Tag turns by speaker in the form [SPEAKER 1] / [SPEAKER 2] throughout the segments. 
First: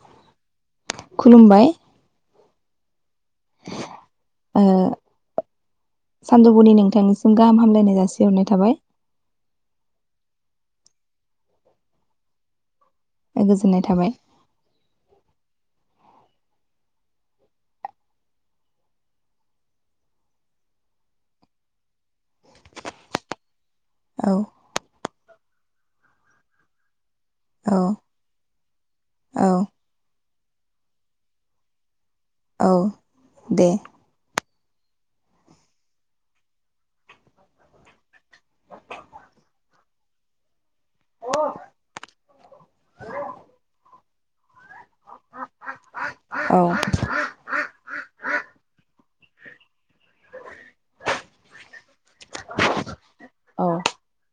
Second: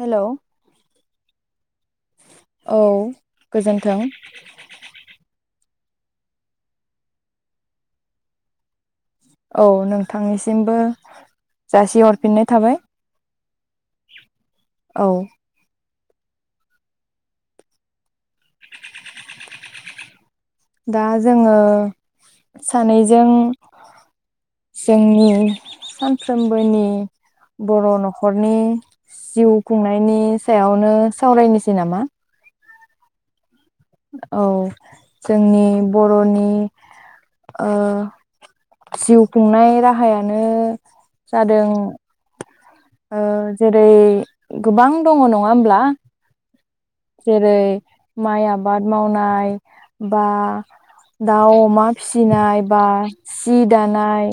[SPEAKER 1] Hello
[SPEAKER 2] खुलुमबाय।
[SPEAKER 1] औ। गोजोन्थों।
[SPEAKER 2] सानदुफुनि नोंथांनिसिम गाहाम हामलायनाय जासिहरनाय थाबाय।
[SPEAKER 1] औ नोंथांनिसिमबो जासिहरफिननाय थाबाय।
[SPEAKER 2] ओ गोजोननाय थाबाय
[SPEAKER 1] औ दा जोङो सानैजों
[SPEAKER 2] औ
[SPEAKER 1] जोंनि सानफ्रोमबोनि बर'
[SPEAKER 2] औ
[SPEAKER 1] न'खरनि जिउ खुंनायनि सायावनो सावरायनिसै नामा
[SPEAKER 2] औ दे
[SPEAKER 1] औ जोंनि बर'नि ओ जिउ खुंनाय राहायानो जादों ओ जेरै गोबां दङ' नङा होमब्ला
[SPEAKER 2] औ
[SPEAKER 1] जेरै माइ आबाद मावनाय बा दाउ अमा फिसिनाय बा सि दानाय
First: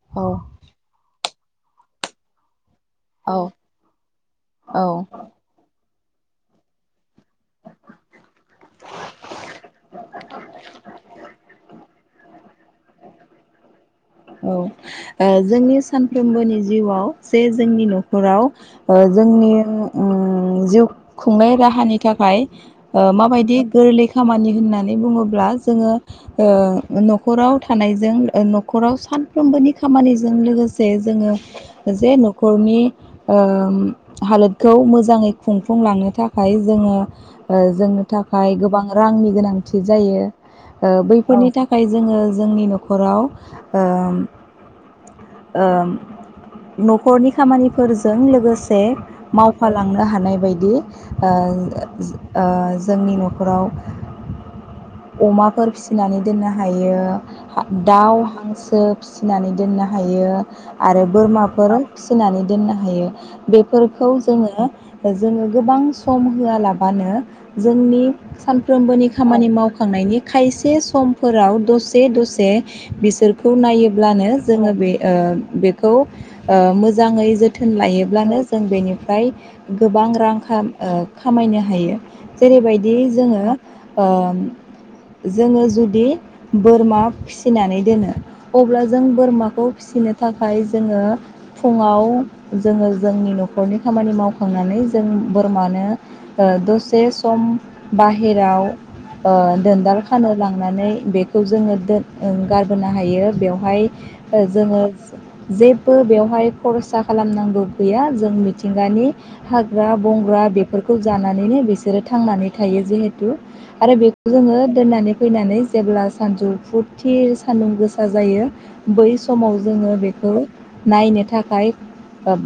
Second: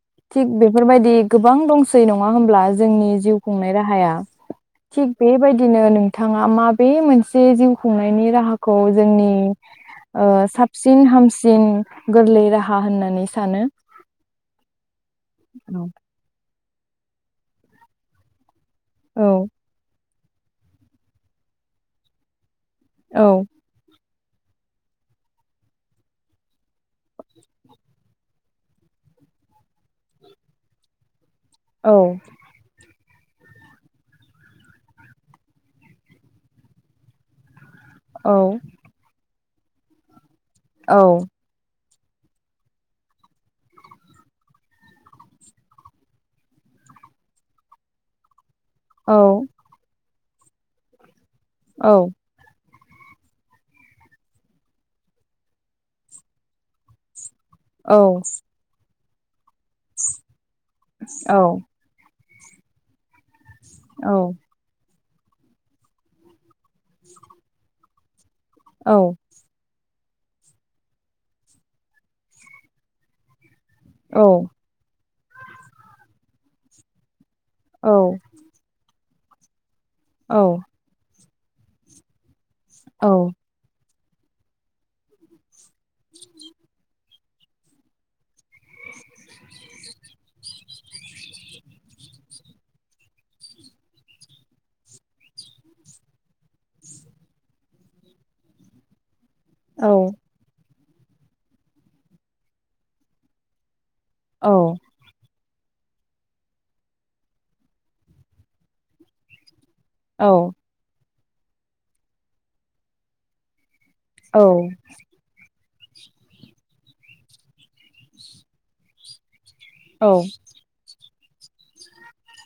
[SPEAKER 2] औ
[SPEAKER 1] थिग बेफोरबायदि गोबां दंसै नङा होनोमब्ला ज जोंनि
[SPEAKER 2] औ
[SPEAKER 1] जिउ खुंनाय राहाया
[SPEAKER 2] औ
[SPEAKER 1] थिग बेबायदिनो नों थाङा माबे मोनस से जिउ खुंनायनि राहाखौ जोंनि ओ साबसिन- हामसिन गोरलै राह हा होननानै सानो
[SPEAKER 2] औ ओ जोंनि
[SPEAKER 1] औ
[SPEAKER 2] सानफ्रोमबोनि ज जिउआव जे जोंनि न'खराव ओ
[SPEAKER 1] औ
[SPEAKER 2] जोंनि ओं उम जिउ खुंनाय राहानि थाखाय ओ
[SPEAKER 1] औ
[SPEAKER 2] माबायदि गोरलै ख खामानि होननानै बुङोब्ला जोङो ओ न'खराव थानायजों ओ नख खराव सानफ्रोमबोनि खामानिजों लोगोसे जोङो जे न'खरनि ओ उम हालोदखौ मोजाङै खुंफुंलांनो थाखाय जोङो ओ जोंनो
[SPEAKER 1] औ
[SPEAKER 2] थाखाय गोबां रांनि गोनां थि जायो ओ
[SPEAKER 1] औ
[SPEAKER 2] बैफोरनि थाख खाय जोङो जोंनि न'खराव ओम ओ न'खरनि खामानिफोरजों लोगोसे
[SPEAKER 1] औ
[SPEAKER 2] मावफालांनो हानाय बायादि ओ
[SPEAKER 1] औ
[SPEAKER 2] ओ [unintelligible] जोंनि न'खराव अमाफोर फिसिनानै दोननो हायो।
[SPEAKER 1] औ
[SPEAKER 2] दाउ हांसो फिसिनानै दोनना हायो। आरो बोरमाफोर होनानै दोननो हायो। बेफोरखौ
[SPEAKER 1] औ
[SPEAKER 2] जोङो जोङो गोबां सम होआलाबानो जोंनि
[SPEAKER 1] औ
[SPEAKER 2] सानफ्रोमबोनि खामानि माव नायनि खायसे समफोराव दसे दसे बिसोर खौ नायोब्लानो ओ बेखौ ओ मोजाङै जो जो थोन लायोब्लानो जों बेनि फ्राय गोबां रां
[SPEAKER 1] औ
[SPEAKER 2] खा ओ खामायनो हायो। जेरैबायदि
[SPEAKER 1] औ
[SPEAKER 2] जोङो ओ जोङो जु दि बोरमा फि फिनानै दोनो अब्ला जों बोरमाखौ फिसिनो थाखाय जोङो फुङाव जोङो जोंनि न'खरनि खामानि मावखांनानै जों बोरमानो दसे सम बाहेराव ओ दोनदाल खानो लांनानै बेखौ जोङो दोन गारबोनो हायो बेवहाय ओ जोङो जेबो बेवहाय खरसा खालामनांगौ गैया जों मिथिंगानि हाग्रा बंग्रा बेफोरखौ जानानैनो बिसोरो थांनानै थायो जिहेथु आरो बेखौ जोङो
[SPEAKER 1] औ
[SPEAKER 2] दोननानै फैनानै जेब्ला सानजौ फुरथि सान्दुं गोसा जायो। बैस समाव जोङो
[SPEAKER 1] औ
[SPEAKER 2] बेखौ नायनो थाखाय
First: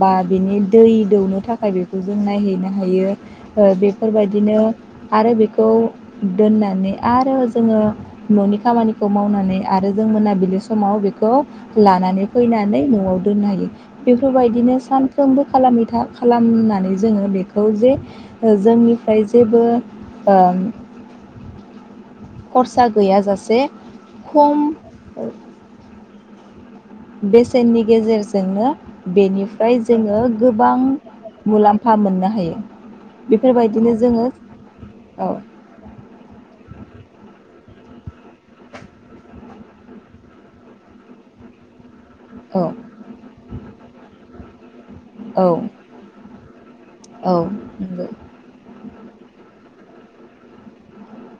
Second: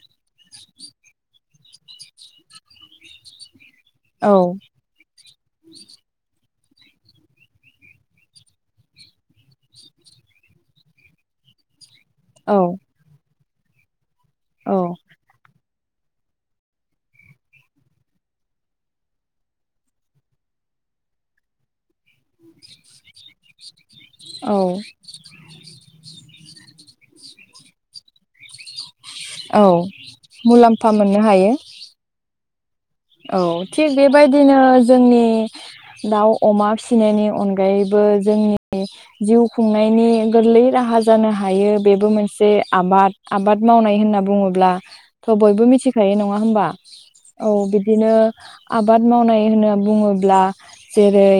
[SPEAKER 2] बा बिनि दै दौनो थाखाय बेखौ जों नायहैनो हायो। बेफोरबायदिनो आरो बेखौ दोननानै आरो जोङो न'नि खामानिखौ मावनानै आरो जों मोनाबिलि समाव बे [inaudible] लानानै
[SPEAKER 1] औ औ
[SPEAKER 2] फैनानै न'आव दोननो हायो
[SPEAKER 1] औ
[SPEAKER 2] बेफोरबायदिनो सानफ्रोमबो खालामै फोथा खालामनानै जोङो बेखौ जे जोंनिफ्राय जेबो खरसा गैयाजासे
[SPEAKER 1] औ
[SPEAKER 2] खम
[SPEAKER 1] [inaudible]
[SPEAKER 2] बेसेननि गेजेरजोंनो
[SPEAKER 1] औ
[SPEAKER 2] बेनिफ्राय जोङो गोबां
[SPEAKER 1] मुलाम्फा मोननो हायो
[SPEAKER 2] मुलाम्फा मोननो हायो।
[SPEAKER 1] औ थिग
[SPEAKER 2] बेफोरबायदिनो जोङो
[SPEAKER 1] बेबायदिनो जोंनि
[SPEAKER 2] औ
[SPEAKER 1] दाउ, अमा फि फिसिनायनि अनगायैबो जोंनि जिउ खुंनायनि गोरलै राहा जानो हायो। बेबो मोनसे
[SPEAKER 2] औ
[SPEAKER 1] आबाद आबाद मावनाय होनना बुङोब्ला थ'
[SPEAKER 2] औ
[SPEAKER 1] बयबो मिथिखायो नङा। नङा होमबा
[SPEAKER 2] औ नंगौ
[SPEAKER 1] बिनो आबाद मावनाय होनना बुङोब्ला जेरै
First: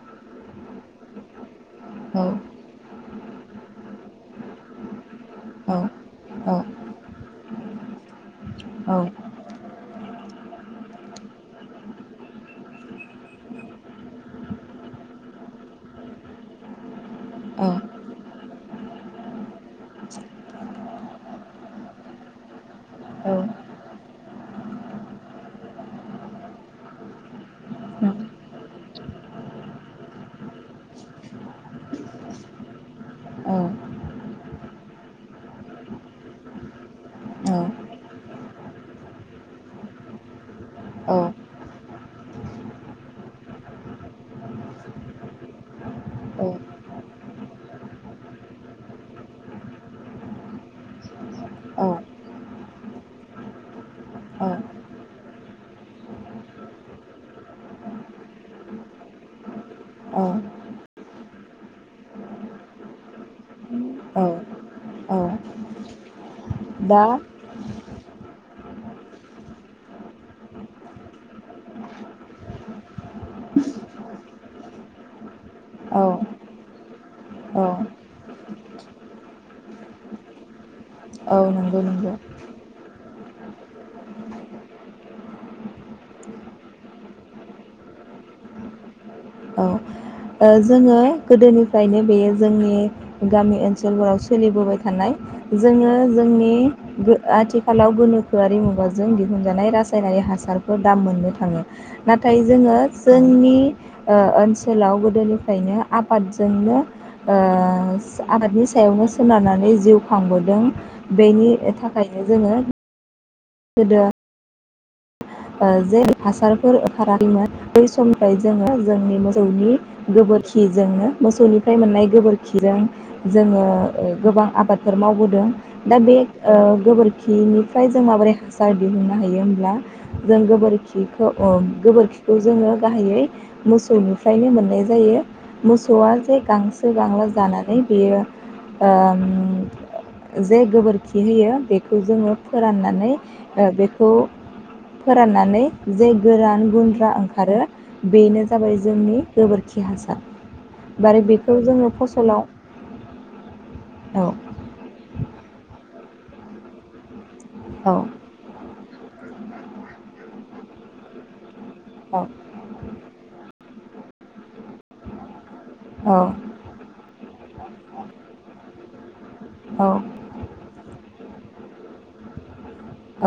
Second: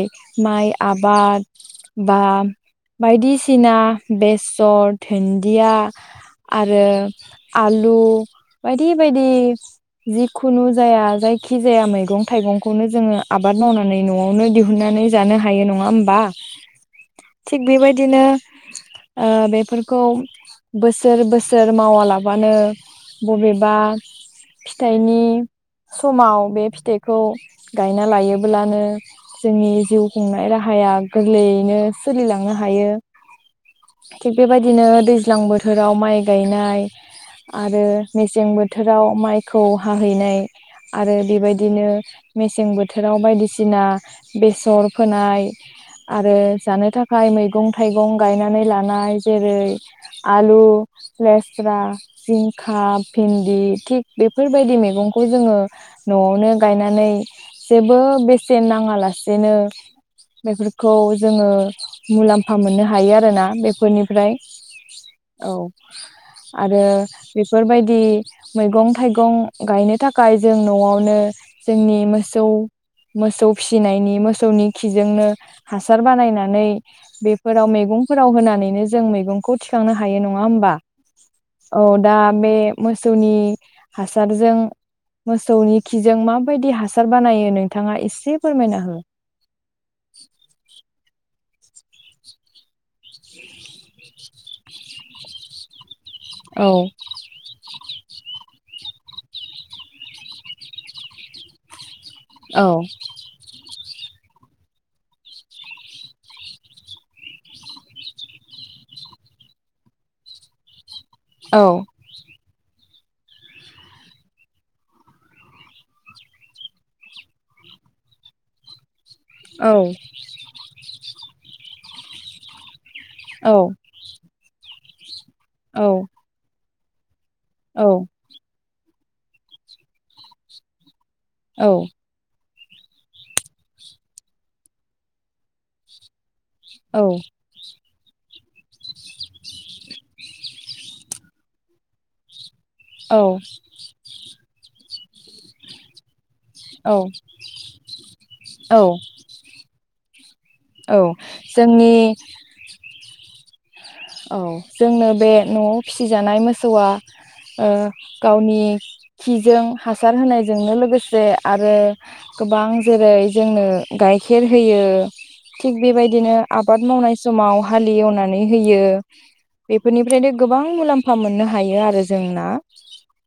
[SPEAKER 1] माइ आबाद बा
[SPEAKER 2] औ
[SPEAKER 1] बायदिसिना बेसे थासर, दुन्दिया
[SPEAKER 2] औ औ औ
[SPEAKER 1] आरो आलु बायदि
[SPEAKER 2] औ
[SPEAKER 1] बायदि खुनु जाया जाय जखि जाया मैगं-थाइगंखौनो जोङो आबाद मावनानै न'आवनो दिहुनन्नानै जानो हायो नङा होमबा थिग
[SPEAKER 2] औ
[SPEAKER 1] बेबायदिनो ओ बे फोरखौ बोसोर बोसोर मावालाबानो
[SPEAKER 2] औ
[SPEAKER 1] बबेबा फिथाइनि समाव बे फिथाइखौ गायना लायोबोलानो जोंनि जिउ खुंनाय राहा गोरलैयैनो सोलिलांनो हायो थिग बेबायदिनो दैज्लां बोथोराव माइ गायनाय आरो मेसेंबो बोथोराव माइखौ हाहैनाय आरो बेबायदिनो मेसें बोथोराव बायदिसिना बेसर फोनाय आरो जानो थाखाय मैगं थाइगं गायनानै लानाय जेरै आलु लेस्रा जिंखा भिन्दि थिग बेफोरबायदि मैगंखौ जोङो न'वावनो गायनानै जेबो बेसेन नाङा लासेनो बेफोरखौ जोङो मुलाम्फा मोननो हायो आरोना बेफोरनिफ्राय औ। आरो
[SPEAKER 2] दा
[SPEAKER 1] बेफोरबायदि मैगं थाइगं गायनो थाखाय जों न'वावनो जोंनि मोसौ मोसौ फिसिनायनि मोसौनि खिजोंनो हासार
[SPEAKER 2] औ
[SPEAKER 1] बानायनानै
[SPEAKER 2] औ
[SPEAKER 1] बेफोराव मैगंफोराव होनानै नो जों मैगंखौ थिखांनो हायो नङा होमबा।
[SPEAKER 2] नंगौ
[SPEAKER 1] औ
[SPEAKER 2] नंगौ
[SPEAKER 1] दा बे मो मोसौनि हासारजों मोसौनि खिजों माबायदि हासार बानायो नोंथाङा एसे फोरमायना हो।
[SPEAKER 2] औ ओ जोङो गोदोनिफ्रायनो बेयो जोंनि गामि ओनसोलफोराव सोलिबोबाय थानाय जोङो जोंनि
[SPEAKER 1] औ
[SPEAKER 2] आथिखालाव गोनोखोआरि मु मुगाजों दिहुनजानाय रासायनारि हासारफोर दा मोननो थाङो। नाथाय
[SPEAKER 1] औ
[SPEAKER 2] जोङो जोंनि ओ ओनसो ओनसोलाव गोदोनिफ्रायनो आबादजोंनो ओ आबादनि सायावनो सोनारनानै जिउ खांबोदों। बेनि
[SPEAKER 1] औ
[SPEAKER 2] थाखायनो जोङो गोदो जे हासारफोर ओंखाराखैमोन बै समनिफ्राय जोङो जोंनि
[SPEAKER 1] औ
[SPEAKER 2] मोसौनि गोबोरखिजोंनो मोसौनिफ्राय मोननाय गोबोरखिजों जोङो
[SPEAKER 1] औ
[SPEAKER 2] गोबां आबादफोर मावबोदों।
[SPEAKER 1] औ
[SPEAKER 2] दा बे ओ गोबोर खि
[SPEAKER 1] औ
[SPEAKER 2] खिनिफ्राय जों माबोरै हासा सार दिहुननो हायो होमब्ला जों गोबोरखि खिखौ
[SPEAKER 1] औ
[SPEAKER 2] गोबोरखिखौ जोङो गाहायै मोसौनिफ्रायनो मोननाय जायो मोसौवा जे गांसो - गांला जानानै बेयो ओ जे गोबोरखि होयो बेखौ जोङो फोराननानै
[SPEAKER 1] औ
[SPEAKER 2] अ बेखौ फोराननानै जे गोरान
[SPEAKER 1] औ
[SPEAKER 2] गुन्द्रा ओंखारो बेनो जाबाय
[SPEAKER 1] औ
[SPEAKER 2] जोंनि गोबोरखि हासार
[SPEAKER 1] औ
[SPEAKER 2] माने बेखौ जोङो
[SPEAKER 1] जोंनि
[SPEAKER 2] फसलाव
[SPEAKER 1] औ जोंनो बे न'आव फिसिजानाय मोसौआ ओ
[SPEAKER 2] औ
[SPEAKER 1] गावनि खिजों हासार होनायजोंनो लोगोसे आरो
[SPEAKER 2] औ
[SPEAKER 1] गोबां जेरै जोंनो गाइखेर होयो। थिग
[SPEAKER 2] औ
[SPEAKER 1] बेबायदिनो आबाद मावनाय समाव हालेवनानै बियो
[SPEAKER 2] औ
[SPEAKER 1] बेफोरनिफ्रायनो गोबां मुलाम्फा -फा मोननो हायो आरो। जोंना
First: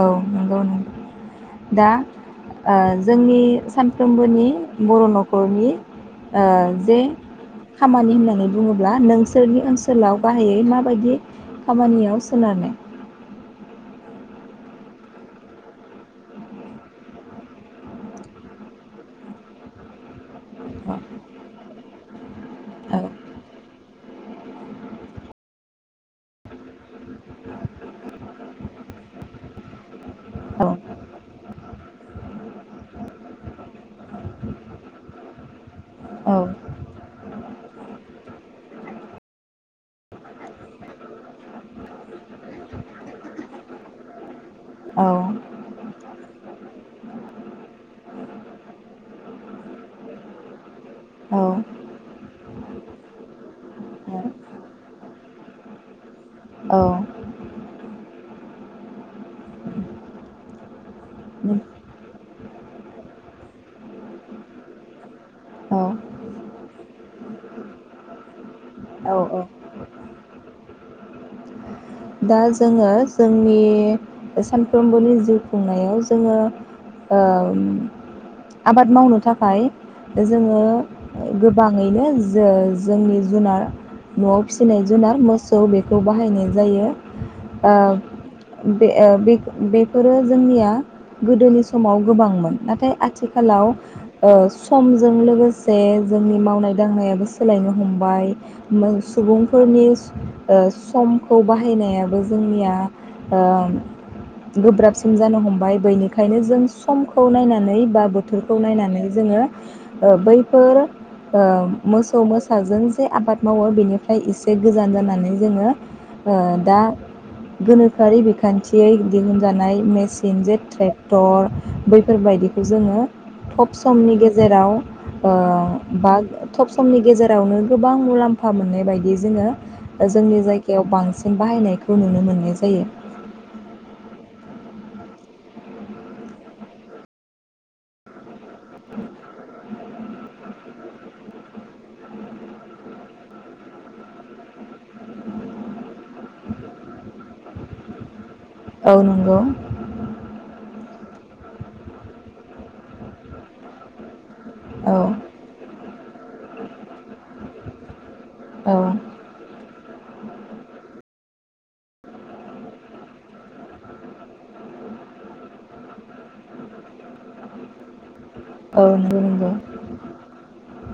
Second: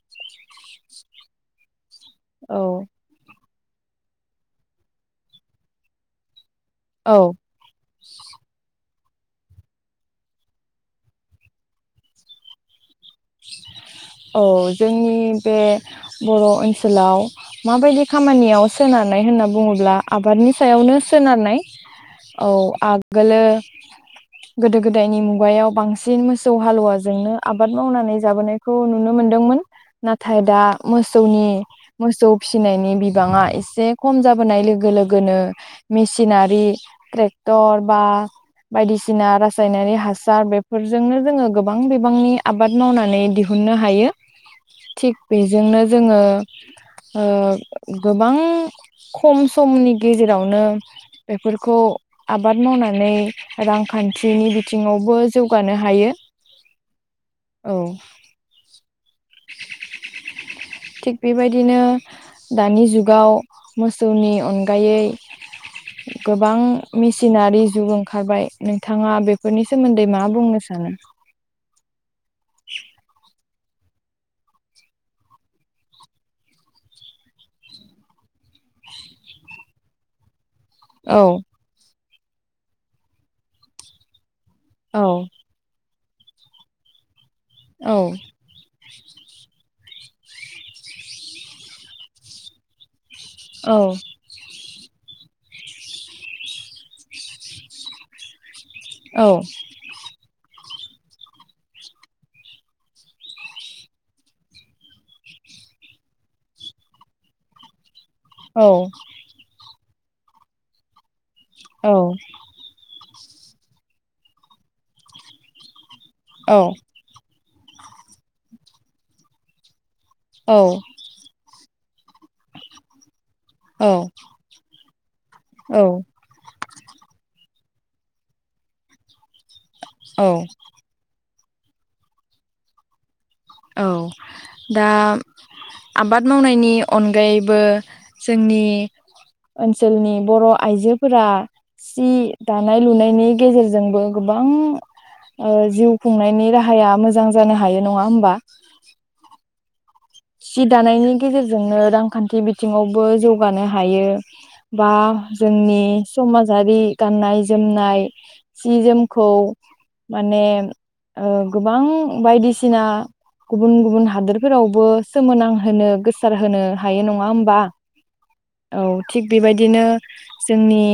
[SPEAKER 2] औ नंगौ नों दा
[SPEAKER 1] औ
[SPEAKER 2] ओ जोंनि सानफ्रोमबोनि बर' न'खरनि अ जे
[SPEAKER 1] औ
[SPEAKER 2] खामानि होननानै बुङोब्ला -ब्ला नोंसोरनि ओनसोलाव गाहायै माबायदि खामानियाव सोनारनाय।
[SPEAKER 1] औ जोंनि बे बर' ओनसोलाव माबायदि खामानियाव सोनारनाय होनना बुङोब्ला आबादनि
[SPEAKER 2] औ
[SPEAKER 1] सायावनो सोनारनाय औ आगोलो गोदो -गोदायनि मुगायाव बांसिन मोसौ हालुवाजोंनो आबाद मावनानै जों जाबोनायखौ नुनो मोनदोंमोन नाथाय दा
[SPEAKER 2] औ
[SPEAKER 1] मोसौनि- मोसौ फिनायनि बिबांआ ऐसे खम जोबोनाय लोगो -लोगोनो
[SPEAKER 2] औ
[SPEAKER 1] मेचिनारि त्तेकटर बा बायदिसिना राजायनायनी हासार बेफोरजोंनो जोङो गोबां बिबांनि आबाद मावनानै -नै दिहुननो हायो
[SPEAKER 2] औ
[SPEAKER 1] थिग बेजोंनो जोङो गोबां खम समनि गेजेरावनो बेफोरखौ आबाद मावनानै
[SPEAKER 2] औ
[SPEAKER 1] रांखान्थिनि बिथिङावबो जौगानो हायो।
[SPEAKER 2] औ।
[SPEAKER 1] औ थिग बेबायदिनो दानि जुगाव मोसौनि अनगायै
[SPEAKER 2] औ
[SPEAKER 1] गोबां मेसिनारि जुग ओंखारबाय नोंथाङा
[SPEAKER 2] औ औ
[SPEAKER 1] बेफोरनि सोमोन्दै मा बुंनो सानो?
[SPEAKER 2] दा जोङो जोंनि सानफ्रोमबोनि जिउ खुंनायाव जोङो आबाद मावनो थाखाय जोङो
[SPEAKER 1] औ
[SPEAKER 2] गोबाङैनो जो- जोंनि जुनार न'आव फिसिनाय
[SPEAKER 1] औ
[SPEAKER 2] जुनार मोसौ बेफो खौ बाहायनाय जायो। ओ
[SPEAKER 1] औ
[SPEAKER 2] बे ओ बि बि फोरो जोंनिया गोदोनि समाव गोबांमोन नाथाय आथ आथिखालाव
[SPEAKER 1] औ
[SPEAKER 2] ओ समजों लोगोसे जोंनि मावनाय दांनायाबो सोलायनो हमबाय।
[SPEAKER 1] औ
[SPEAKER 2] सुबुंफोरनिस ओ समखौ बाहा नायाबो जोंनिया गोब्राबसिन जानो हमबाय बेनिखायनो जों समखौ नायनानै बा बोथ बफोरखौ
[SPEAKER 1] औ
[SPEAKER 2] नायनानै जोंओ ओ बैफोर ओ
[SPEAKER 1] औ
[SPEAKER 2] मोसौ मोसाजों जे आबाद मावो बेनिफ्राय एसे गोजान जानानै जोंओ ओ दा गोनोखोआरि बिखान्थियै दिहुनजानाय मे सिन जे ट्रेक्टर बैफोरबायदिखौ जोंओ थब
[SPEAKER 1] औ
[SPEAKER 2] समनि गेजेराव ओ
[SPEAKER 1] औ
[SPEAKER 2] बा थब समनि गेजेरावनो गोबां मुलाम्फा मोननाय बायदि जोंओ जोंनि जायगायाव बां सिन बाहायनायखौ नुनो मोननाय जायो।
[SPEAKER 1] औ दा आबाद मावनायनि अनगायैबो जोंनि ओनसोलनि बर' आइजोफोरा सि दानाय लुनायनि गेजेरजोंबो गोबां ओ जिउ खुंनायनि राहाया मोजां जानो हायो नङा होमबा।
[SPEAKER 2] औ नोंगौ।
[SPEAKER 1] सि दानायनि गेजेरजोंनो रांखान्थि बिथिङावबो जौगानो हायो। बा
[SPEAKER 2] औ
[SPEAKER 1] जोंनि समाजारि गाननाय जोमनाय सि
[SPEAKER 2] औ
[SPEAKER 1] जोमखौ माने ओ गोबां बायदिसिना गुबुन गुबुन हादोरफोरावबो सोमोनांहोनो गोसार होनो हायो नङा होमबा। औ
[SPEAKER 2] नंगौ
[SPEAKER 1] थिग
[SPEAKER 2] नंगौ
[SPEAKER 1] बेबायदिनो जोंनि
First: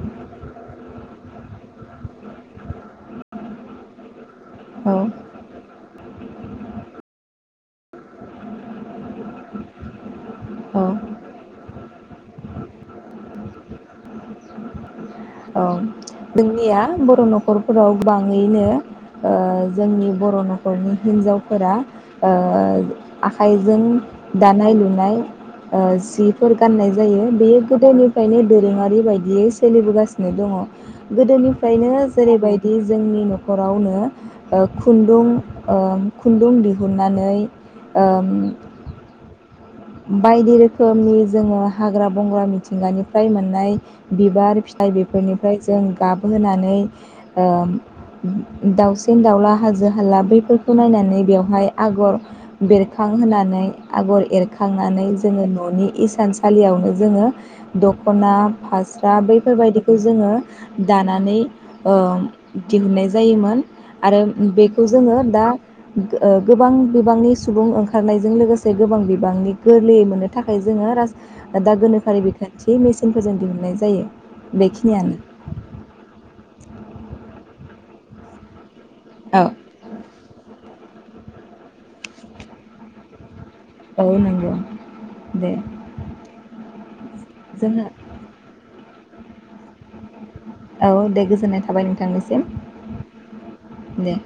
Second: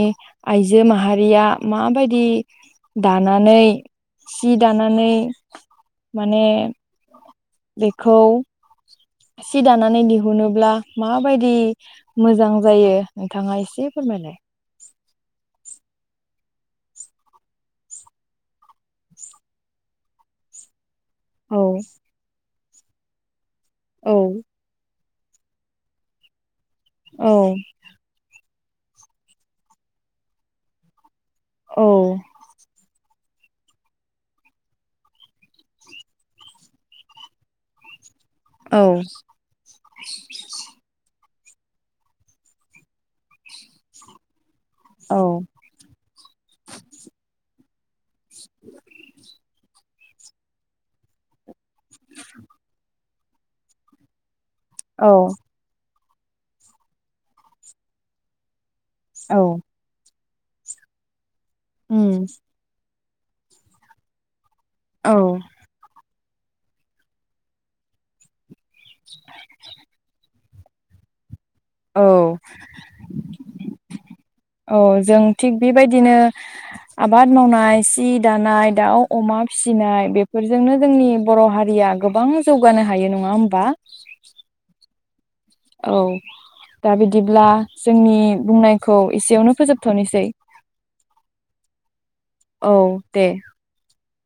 [SPEAKER 1] आइजो माहारिया माबायदि दानानै सि दानानै
[SPEAKER 2] औ
[SPEAKER 1] माने बेखौ सि दानानै दिहुनोब्ला
[SPEAKER 2] औ
[SPEAKER 1] माबायदि मोजां जायो नोंथाङा एसे फोरमायलाय।
[SPEAKER 2] [unintelligible] निया बर' न'खरफोराव गोबाङैनो ओ जोंनि बर' न'खरनि हिन्जावफोरा ओ आखायजों दानाय लुनाय। जिफोरख। गाननाय जायो बेयो गोदोनिफ्रायनो। दोरोङारि बायदियै सोलिबोगासिनो दङ। गोदोनिफ्रायनो जेरैबायदि जोंनि न नखरावनो खुन्दुं ओ-खुन्दुं दिहुनानै ओ
[SPEAKER 1] औ
[SPEAKER 2] बायदि रोखोमनि जोङो हाग्रा बंग्रा मिथिंगानिफ्राय मोननाय बिबार फि फाय बेफोरनिफ्राय जों गाबहोनानै ओम। दाउसिन दाउला हाजो हाला बैफोरखौ नायनानै बेवहाय आगर बेरखां होनानै आगर एर खांनानै जोङो ननि इस सान सालियावनो जोङो दखना। फास्रा बैफोरबायदिखौ जोङो। दानानै ओ दिहुननाय। जायोमोन आरो बेखौ जोङो दा ओ गोबां बिबांनि सुबुं ओंखारनायजों लोगोसे गोबां। बांनि गोरलै मोनो। थाखाय जोङो राज- दा
[SPEAKER 1] औ
[SPEAKER 2] गोनोखोआरि बिखान्थि मेसिनफोरजों दिहुननाय जायो।
[SPEAKER 1] औ
[SPEAKER 2] बेखिनियानो
[SPEAKER 1] जों थिग बेबायदिनो आबाद मावनाय सि दानाय दाउ अमा
[SPEAKER 2] औ
[SPEAKER 1] फिसिनाय बेफोरजोंनो जोंनि। बर हारिया गोबां जौगानो हायो नङा होम- बा
[SPEAKER 2] औ नंगौ दे
[SPEAKER 1] औ दा बिदिब्ला
[SPEAKER 2] जोंहा
[SPEAKER 1] जोंनि बुंनाय। खौ एसेयावनो फोजोबथनोसै।
[SPEAKER 2] औ दे गोजोननाय थाबाय नोंथांनिसिम
[SPEAKER 1] औ दे
[SPEAKER 2] दे।